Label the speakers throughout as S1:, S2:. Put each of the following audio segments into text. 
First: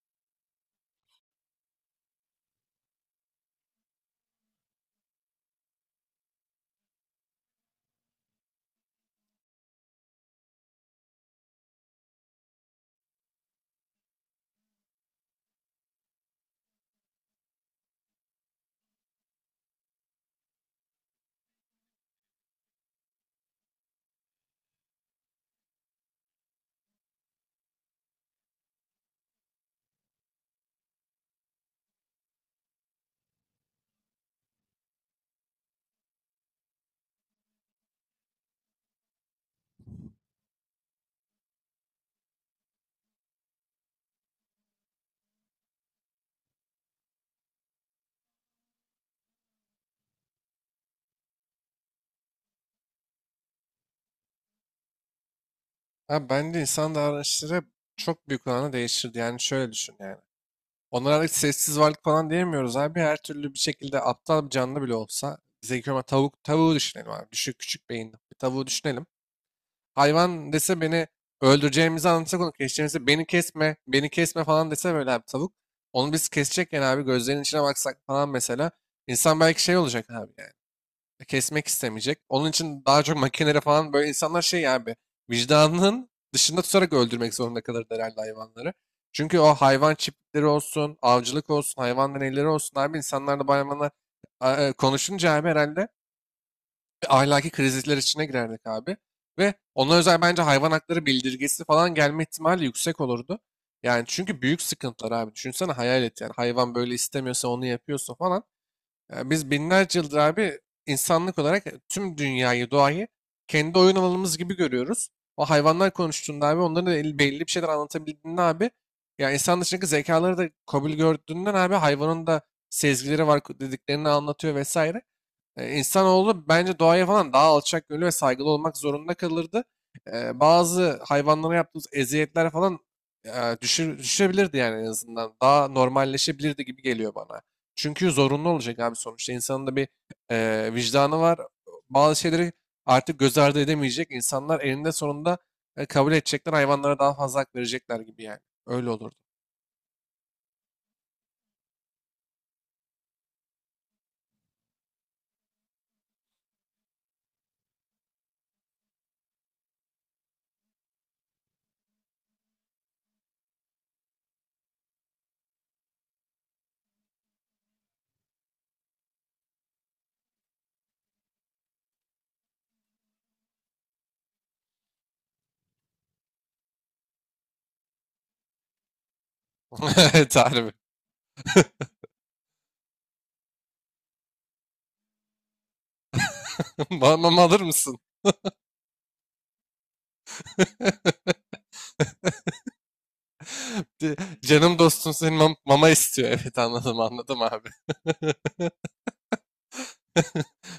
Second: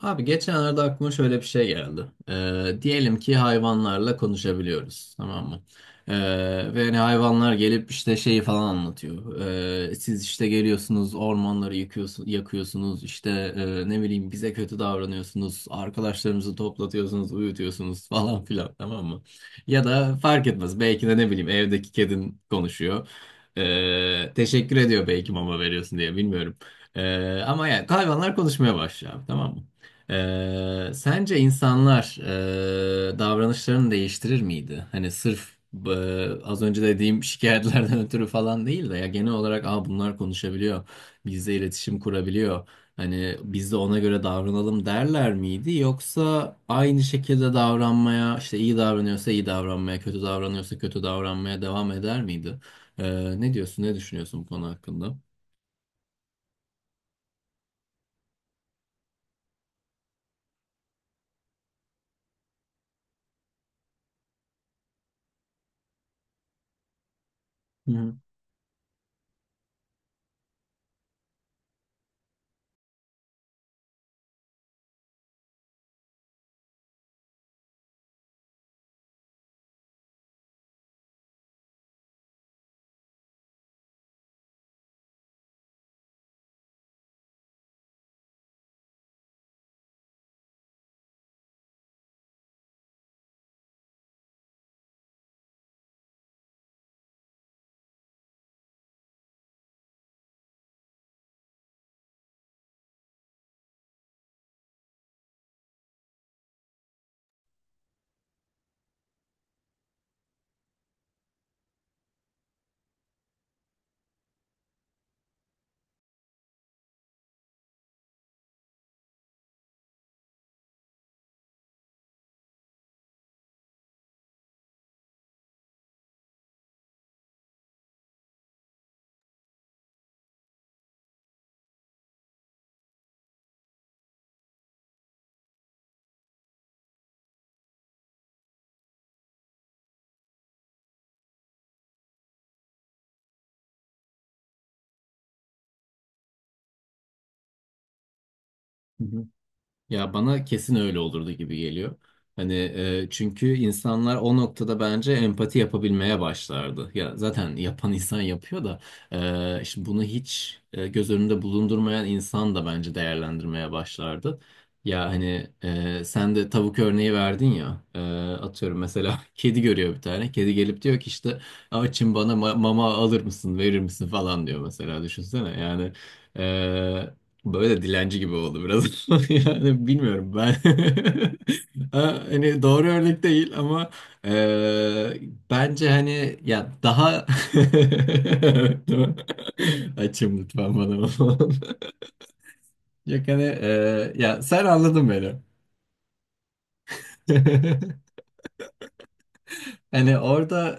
S1: Abi geçenlerde aklıma şöyle bir şey geldi. Diyelim ki hayvanlarla konuşabiliyoruz, tamam mı? Ee, Ve hani hayvanlar gelip işte şeyi falan anlatıyor. Siz işte geliyorsunuz, ormanları yıkıyorsun, yakıyorsunuz, işte ne bileyim bize kötü davranıyorsunuz, arkadaşlarımızı toplatıyorsunuz, uyutuyorsunuz falan filan, tamam mı? Ya da fark etmez, belki de ne bileyim evdeki kedin konuşuyor. Teşekkür ediyor belki mama veriyorsun diye, bilmiyorum. Ama yani hayvanlar konuşmaya başlıyor, abi, tamam mı? Sence insanlar davranışlarını değiştirir miydi? Hani sırf e, az önce dediğim şikayetlerden ötürü falan değil de ya genel olarak aa, bunlar konuşabiliyor, bizle iletişim kurabiliyor. Hani biz de ona göre davranalım derler miydi? Yoksa aynı şekilde davranmaya, işte iyi davranıyorsa iyi davranmaya, kötü davranıyorsa kötü davranmaya devam eder miydi? Ne diyorsun, ne düşünüyorsun bu konu hakkında?
S2: Abi bence insan davranışları çok büyük oranda değişirdi. Yani şöyle düşün yani. Onlara artık sessiz varlık falan diyemiyoruz abi. Her türlü bir şekilde aptal bir canlı bile olsa. Zeki ama tavuk, tavuğu düşünelim abi. Düşük küçük beyinli
S1: Hı
S2: bir tavuğu düşünelim. Hayvan dese beni öldüreceğimizi anlatsak onu keseceğimizi beni kesme, beni kesme falan dese böyle abi tavuk. Onu biz kesecekken abi gözlerinin içine baksak falan mesela. İnsan belki şey olacak abi yani kesmek istemeyecek. Onun için daha çok makinelere falan böyle insanlar şey abi vicdanının dışında tutarak öldürmek zorunda kalır herhalde hayvanları. Çünkü o hayvan çiftlikleri olsun, avcılık olsun, hayvan deneyleri olsun abi insanlarla bayramına konuşunca abi herhalde ahlaki krizler içine girerdik abi. Ve ona özel bence hayvan hakları bildirgesi falan gelme ihtimali yüksek olurdu. Yani çünkü büyük sıkıntılar abi. Düşünsene hayal et yani hayvan böyle istemiyorsa onu yapıyorsa falan. Ya biz binlerce yıldır abi insanlık olarak tüm dünyayı, doğayı kendi oyun alanımız gibi görüyoruz. O hayvanlar konuştuğunda abi onların da belli bir şeyler anlatabildiğinde abi ya insan dışındaki zekaları da kabul gördüğünden abi hayvanın da sezgileri var dediklerini anlatıyor vesaire. İnsanoğlu bence doğaya falan daha alçak gönüllü ve saygılı olmak zorunda kalırdı. Bazı hayvanlara yaptığımız eziyetler falan düşebilirdi yani en azından. Daha normalleşebilirdi gibi geliyor bana. Çünkü zorunlu olacak abi sonuçta. İnsanın da bir vicdanı var. Bazı şeyleri artık göz ardı edemeyecek. İnsanlar elinde sonunda kabul edecekler. Hayvanlara daha fazla hak verecekler gibi yani. Öyle
S1: hı.
S2: olurdu.
S1: Ya bana kesin öyle olurdu gibi geliyor. Hani çünkü insanlar o noktada bence empati yapabilmeye başlardı. Ya zaten yapan insan yapıyor da şimdi bunu hiç göz önünde bulundurmayan insan da bence değerlendirmeye başlardı. Ya hani sen de tavuk örneği verdin ya, atıyorum mesela kedi görüyor, bir tane kedi gelip diyor ki işte açım, bana mama alır mısın, verir misin falan diyor mesela, düşünsene yani. Böyle de dilenci gibi oldu biraz. Yani bilmiyorum ben.
S2: Tarifi.
S1: Ha, hani doğru örnek değil ama eee, bence hani ya daha
S2: Bana alır mısın?
S1: evet, değil mi? Açım lütfen bana. Yok hani ya sen
S2: Canım
S1: anladın
S2: dostum
S1: beni.
S2: senin mama istiyor. Evet, anladım, anladım abi.
S1: Hani orada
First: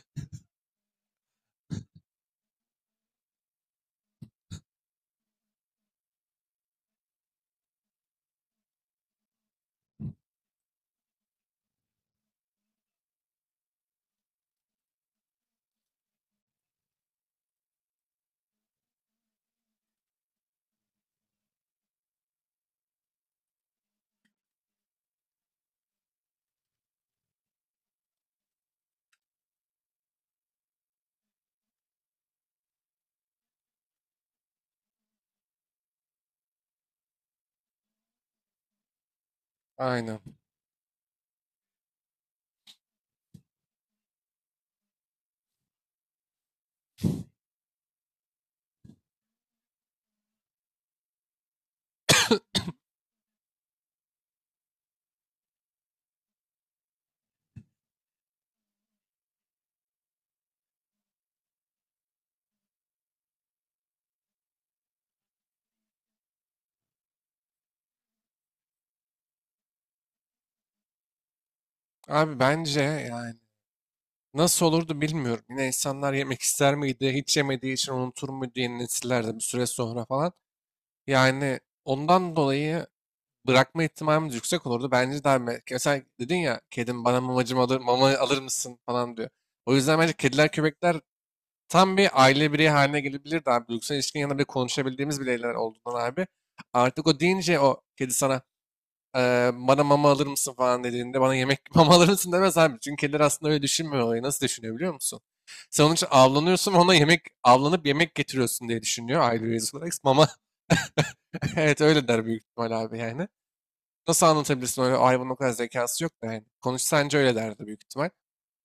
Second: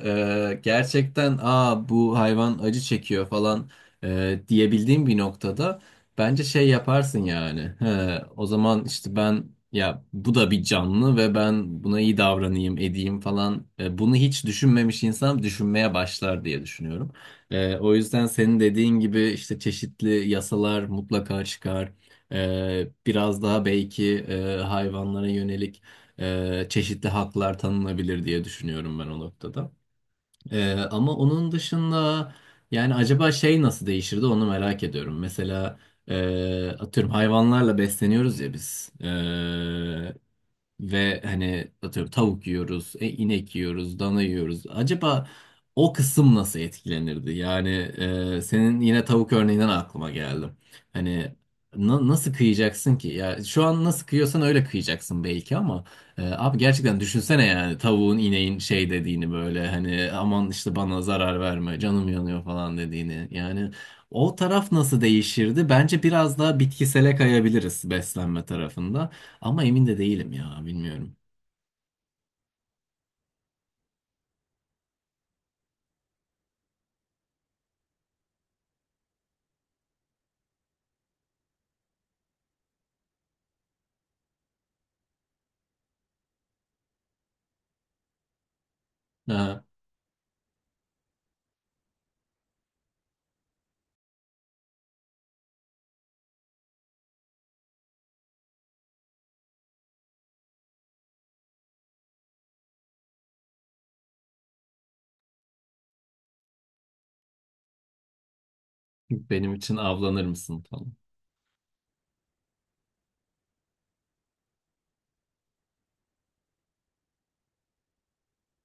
S1: gerçekten aa bu hayvan acı çekiyor falan diyebildiğim bir noktada bence şey yaparsın yani. He, o zaman işte ben, ya bu da bir canlı ve ben buna iyi davranayım edeyim falan. E, bunu hiç düşünmemiş insan düşünmeye başlar diye düşünüyorum. E, o yüzden senin dediğin gibi işte çeşitli yasalar mutlaka çıkar. E, biraz daha belki hayvanlara yönelik çeşitli haklar tanınabilir diye düşünüyorum ben o noktada. E, ama onun dışında yani acaba şey nasıl değişirdi onu merak ediyorum. Mesela atıyorum hayvanlarla besleniyoruz ya biz. E,
S2: Aynen.
S1: ve hani atıyorum tavuk yiyoruz, inek yiyoruz, dana yiyoruz. Acaba o kısım nasıl etkilenirdi? Yani senin yine tavuk örneğinden aklıma geldi. Hani nasıl kıyacaksın ki? Ya şu an nasıl kıyıyorsan öyle kıyacaksın belki ama abi gerçekten düşünsene yani tavuğun, ineğin şey dediğini, böyle hani aman işte bana zarar verme, canım yanıyor falan dediğini. Yani o taraf nasıl değişirdi? Bence biraz daha bitkisele kayabiliriz beslenme tarafında. Ama emin de değilim ya, bilmiyorum.
S2: Abi bence yani nasıl olurdu bilmiyorum. Yine insanlar yemek ister miydi? Hiç yemediği için unutur muydu yeni nesiller de bir süre sonra falan. Yani ondan dolayı bırakma ihtimalimiz yüksek olurdu. Bence daha mesela dedin ya kedim bana mamacım alır, mama alır mısın falan diyor.
S1: Ha,
S2: O yüzden bence kediler köpekler tam bir aile bireyi haline gelebilirdi abi. Duygusal ilişkinin yanında bile konuşabildiğimiz bireyler olduğundan abi. Artık o deyince o kedi sana, bana mama alır mısın" falan dediğinde bana yemek mama alır mısın demez abi. Çünkü kediler aslında öyle düşünmüyor olayı. Nasıl düşünüyor biliyor musun? Sen onun için avlanıyorsun ve ona yemek avlanıp yemek getiriyorsun diye düşünüyor aile
S1: benim için
S2: üyesi olarak.
S1: avlanır
S2: Mama
S1: mısın falan.
S2: evet öyle der büyük ihtimal abi yani. Nasıl anlatabilirsin öyle hayvanın o kadar zekası yok da yani. Konuşsa anca öyle derdi büyük ihtimal.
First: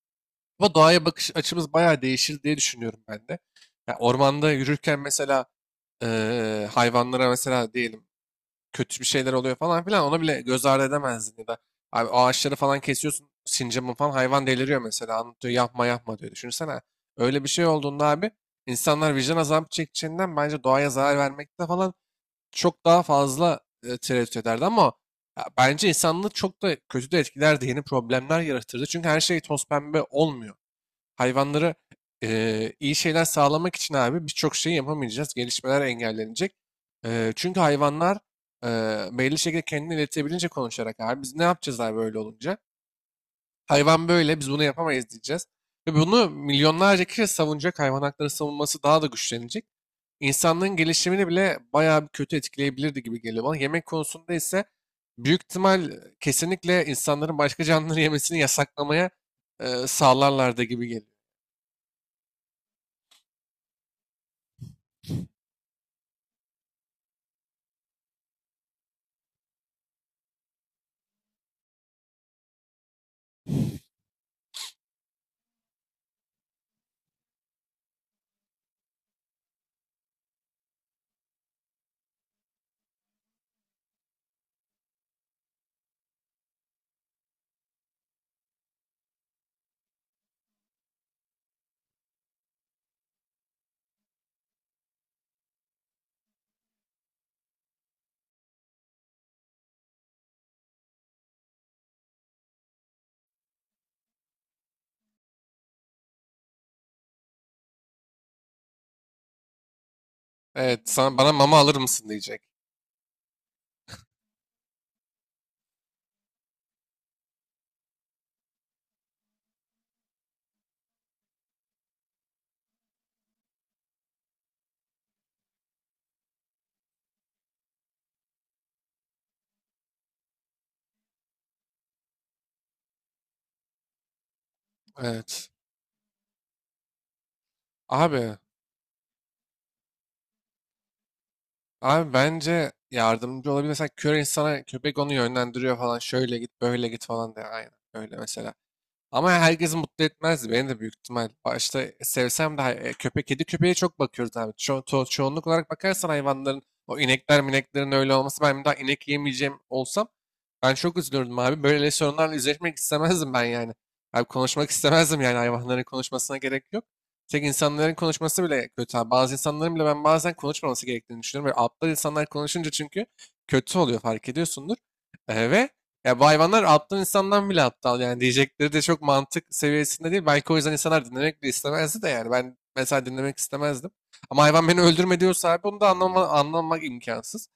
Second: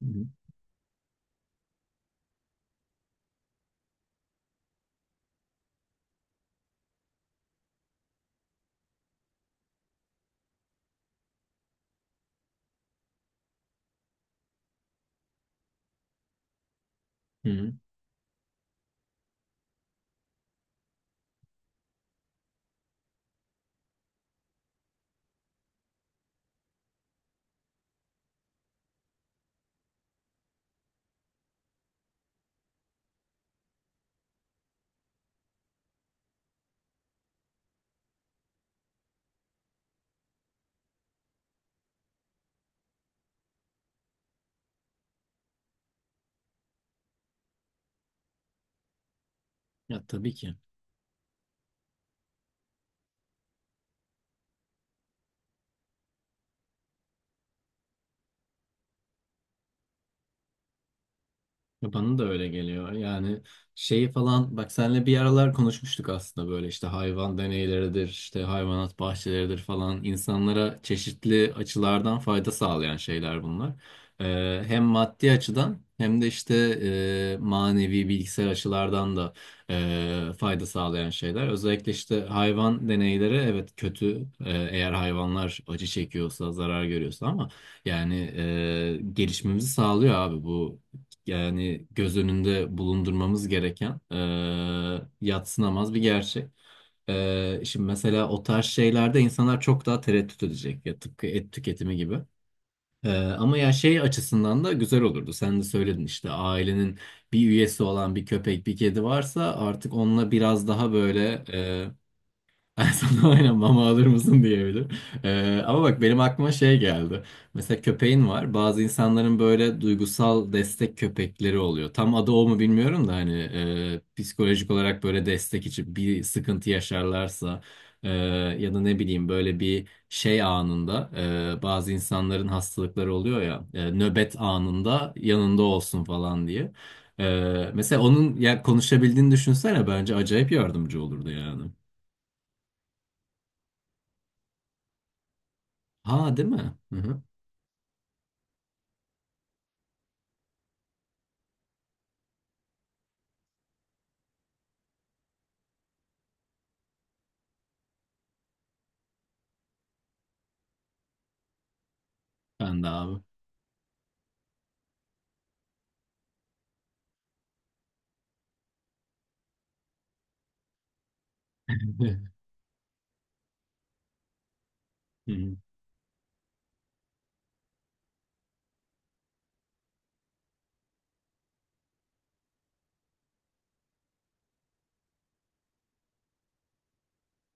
S1: Hı hı.
S2: Ama doğaya bakış açımız bayağı değişir diye düşünüyorum ben de. Ya ormanda yürürken mesela hayvanlara mesela diyelim kötü bir şeyler oluyor falan filan ona bile göz ardı edemezdin ya da abi ağaçları falan kesiyorsun sincapın falan hayvan deliriyor mesela anlatıyor yapma yapma diyor. Düşünsene öyle
S1: Hı
S2: bir şey
S1: hı.
S2: olduğunda abi insanlar vicdan azabı çekeceğinden bence doğaya zarar vermekte falan çok daha fazla tereddüt ederdi ama ya, bence insanlığı çok da kötü de etkilerdi. Yeni problemler yaratırdı. Çünkü her şey toz pembe olmuyor. Hayvanlara iyi şeyler sağlamak için abi birçok şeyi yapamayacağız. Gelişmeler engellenecek. Çünkü hayvanlar e, belli şekilde kendini iletebilince konuşarak abi biz ne yapacağız abi böyle olunca? Hayvan böyle biz bunu yapamayız diyeceğiz. Ve bunu milyonlarca kişi savunacak. Hayvan hakları savunması daha da güçlenecek,
S1: Ya tabii ki.
S2: insanlığın gelişimini bile bayağı bir kötü etkileyebilirdi gibi geliyor bana. Yemek konusunda ise büyük ihtimal kesinlikle insanların başka canlıları yemesini yasaklamaya sağlarlardı gibi geliyor.
S1: Ya bana da öyle geliyor. Yani şeyi falan bak senle bir aralar konuşmuştuk aslında, böyle işte hayvan deneyleridir, işte hayvanat bahçeleridir falan, insanlara çeşitli açılardan fayda sağlayan şeyler bunlar. Hem maddi açıdan hem de işte manevi bilgisayar açılardan da fayda sağlayan şeyler. Özellikle işte hayvan deneyleri evet kötü, eğer hayvanlar acı çekiyorsa, zarar görüyorsa, ama yani gelişmemizi sağlıyor abi bu, yani göz önünde bulundurmamız gereken yadsınamaz bir gerçek. E, şimdi mesela o tarz şeylerde insanlar çok daha tereddüt edecek ya, tıpkı et tüketimi gibi. E, ama ya şey açısından da güzel olurdu. Sen de söyledin işte ailenin bir üyesi olan bir köpek, bir kedi varsa artık onunla biraz
S2: Evet,
S1: daha
S2: sana, bana
S1: böyle
S2: mama alır mısın diyecek.
S1: sana aynen mama alır mısın diyebilir. Ama bak benim aklıma şey geldi. Mesela köpeğin var. Bazı insanların böyle duygusal destek köpekleri oluyor. Tam adı o mu bilmiyorum da, hani psikolojik olarak böyle destek için bir sıkıntı yaşarlarsa, e, ya da ne bileyim böyle bir şey anında, bazı insanların hastalıkları oluyor ya, nöbet anında
S2: Evet.
S1: yanında olsun falan diye. E, mesela
S2: Abi,
S1: onun ya konuşabildiğini düşünsene, bence acayip yardımcı olurdu yani.
S2: abi, bence yardımcı olabilir. Mesela kör insana köpek onu yönlendiriyor falan.
S1: Ha,
S2: Şöyle
S1: değil
S2: git,
S1: mi?
S2: böyle
S1: Hı
S2: git
S1: hı.
S2: falan diye. Aynen öyle mesela. Ama herkesi mutlu etmezdi. Beni de büyük ihtimal başta sevsem de köpek, kedi köpeğe çok bakıyoruz abi. Çoğunluk olarak bakarsan hayvanların o inekler mineklerin öyle olması ben bir daha inek yemeyeceğim olsam ben çok üzülürdüm abi. Böyle sorunlarla yüzleşmek
S1: Ben de abi.
S2: istemezdim ben yani. Abi konuşmak istemezdim yani hayvanların konuşmasına gerek yok. Tek insanların konuşması bile kötü abi. Bazı insanların bile ben bazen konuşmaması gerektiğini düşünüyorum. Böyle aptal insanlar konuşunca çünkü kötü oluyor fark ediyorsundur. Ve ya bu hayvanlar aptal insandan bile aptal yani diyecekleri de çok mantık seviyesinde değil. Belki o yüzden insanlar dinlemek bile istemezdi de yani ben mesela dinlemek istemezdim. Ama hayvan beni öldürme diyorsa abi onu da anlamak imkansız.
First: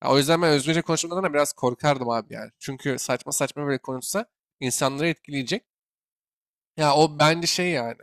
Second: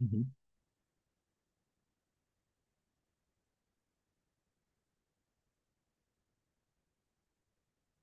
S1: Hı
S2: Ya o
S1: hı.
S2: yüzden ben özgürce konuşmadan da biraz korkardım abi yani. Çünkü saçma saçma böyle konuşsa insanları etkileyecek. Ya o bence şey yani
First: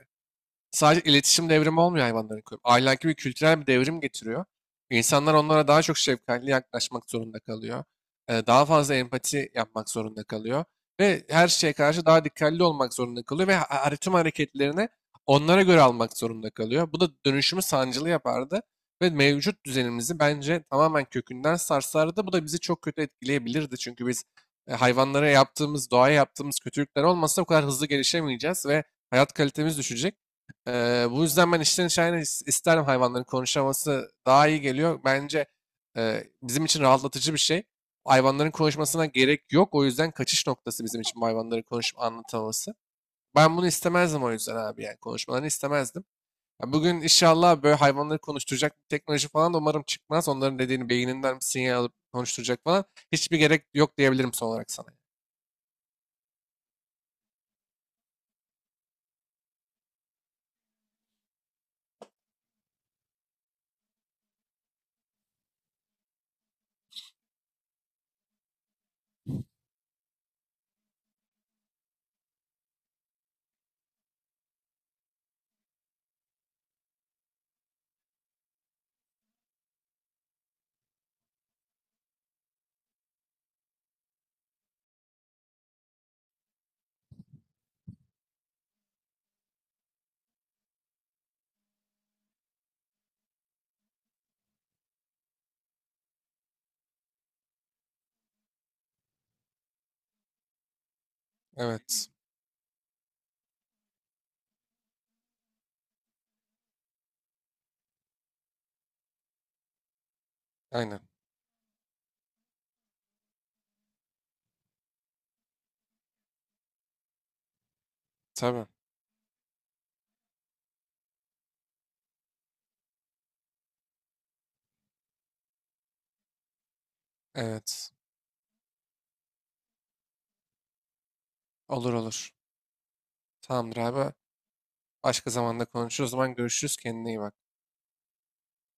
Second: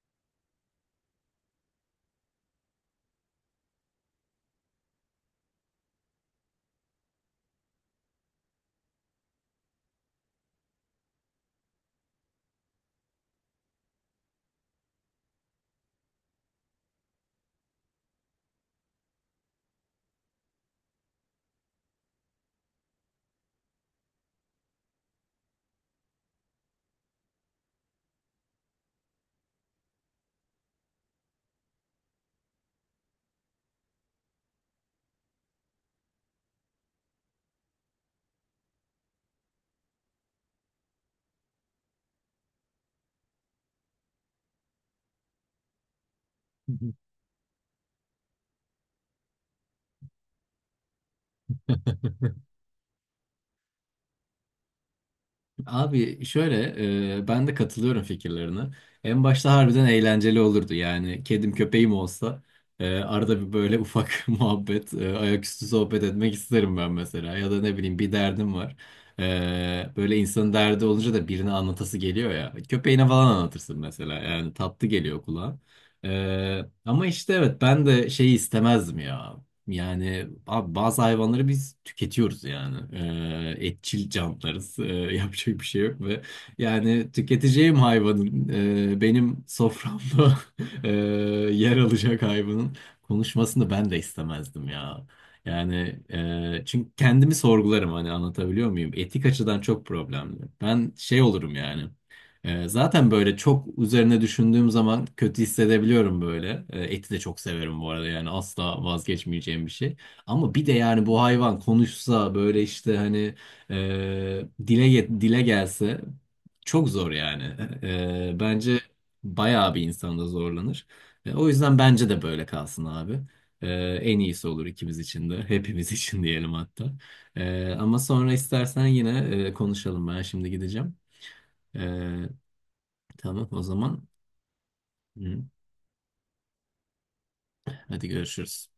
S2: sadece iletişim devrimi olmuyor hayvanların koyup. Ahlaki bir kültürel bir devrim getiriyor. İnsanlar onlara daha çok şefkatli yaklaşmak zorunda kalıyor. Daha fazla empati yapmak zorunda kalıyor. Ve her şeye karşı daha dikkatli olmak zorunda kalıyor. Ve tüm hareketlerini onlara göre almak zorunda kalıyor. Bu da dönüşümü sancılı yapardı. Ve mevcut düzenimizi bence tamamen kökünden sarsardı. Bu da bizi çok kötü etkileyebilirdi. Çünkü biz hayvanlara yaptığımız, doğaya yaptığımız kötülükler olmasa bu kadar hızlı gelişemeyeceğiz ve hayat kalitemiz düşecek. Bu yüzden ben içten içe aynen isterim hayvanların konuşaması daha iyi geliyor. Bence bizim için rahatlatıcı bir şey. Hayvanların konuşmasına gerek yok. O yüzden kaçış noktası bizim için bu hayvanların konuşup anlatamaması. Ben bunu istemezdim o yüzden abi yani konuşmalarını istemezdim. Ya
S1: Hı hı.
S2: bugün inşallah böyle hayvanları konuşturacak bir teknoloji falan da umarım çıkmaz. Onların dediğini beyninden bir sinyal alıp konuşturacak falan. Hiçbir gerek yok diyebilirim son olarak sana.
S1: Abi şöyle, ben de katılıyorum fikirlerine. En başta harbiden eğlenceli olurdu yani kedim köpeğim olsa arada bir böyle ufak muhabbet, ayaküstü sohbet etmek isterim ben mesela, ya da ne bileyim bir derdim var. E, böyle insanın derdi olunca da birine anlatası geliyor ya, köpeğine falan anlatırsın mesela, yani tatlı geliyor kulağa. E, ama işte evet ben de şeyi istemezdim ya. Yani abi bazı hayvanları biz tüketiyoruz yani. Etçil canlılarız. Yapacak bir şey yok, ve yani tüketeceğim hayvanın, benim soframda e, yer alacak hayvanın konuşmasını ben de istemezdim ya. Yani çünkü kendimi sorgularım, hani anlatabiliyor muyum? Etik açıdan çok problemli. Ben şey olurum yani.
S2: Evet.
S1: Zaten böyle çok üzerine düşündüğüm zaman kötü hissedebiliyorum böyle. Eti de çok severim bu arada, yani asla vazgeçmeyeceğim bir şey. Ama bir de
S2: Aynen.
S1: yani bu hayvan konuşsa böyle işte hani dile gelse, çok zor yani.
S2: Tabii.
S1: Bence bayağı bir insan da zorlanır. E, o yüzden bence de böyle kalsın abi. Ee, En iyisi olur ikimiz için de, hepimiz için diyelim hatta.
S2: Evet.
S1: Ama sonra istersen yine konuşalım. Ben şimdi gideceğim.
S2: Olur,
S1: Ee,
S2: olur.
S1: Tamam o
S2: Tamamdır
S1: zaman.
S2: abi. Başka
S1: Hı.
S2: zamanda konuşuruz. O zaman görüşürüz. Kendine iyi bak.
S1: Hadi görüşürüz.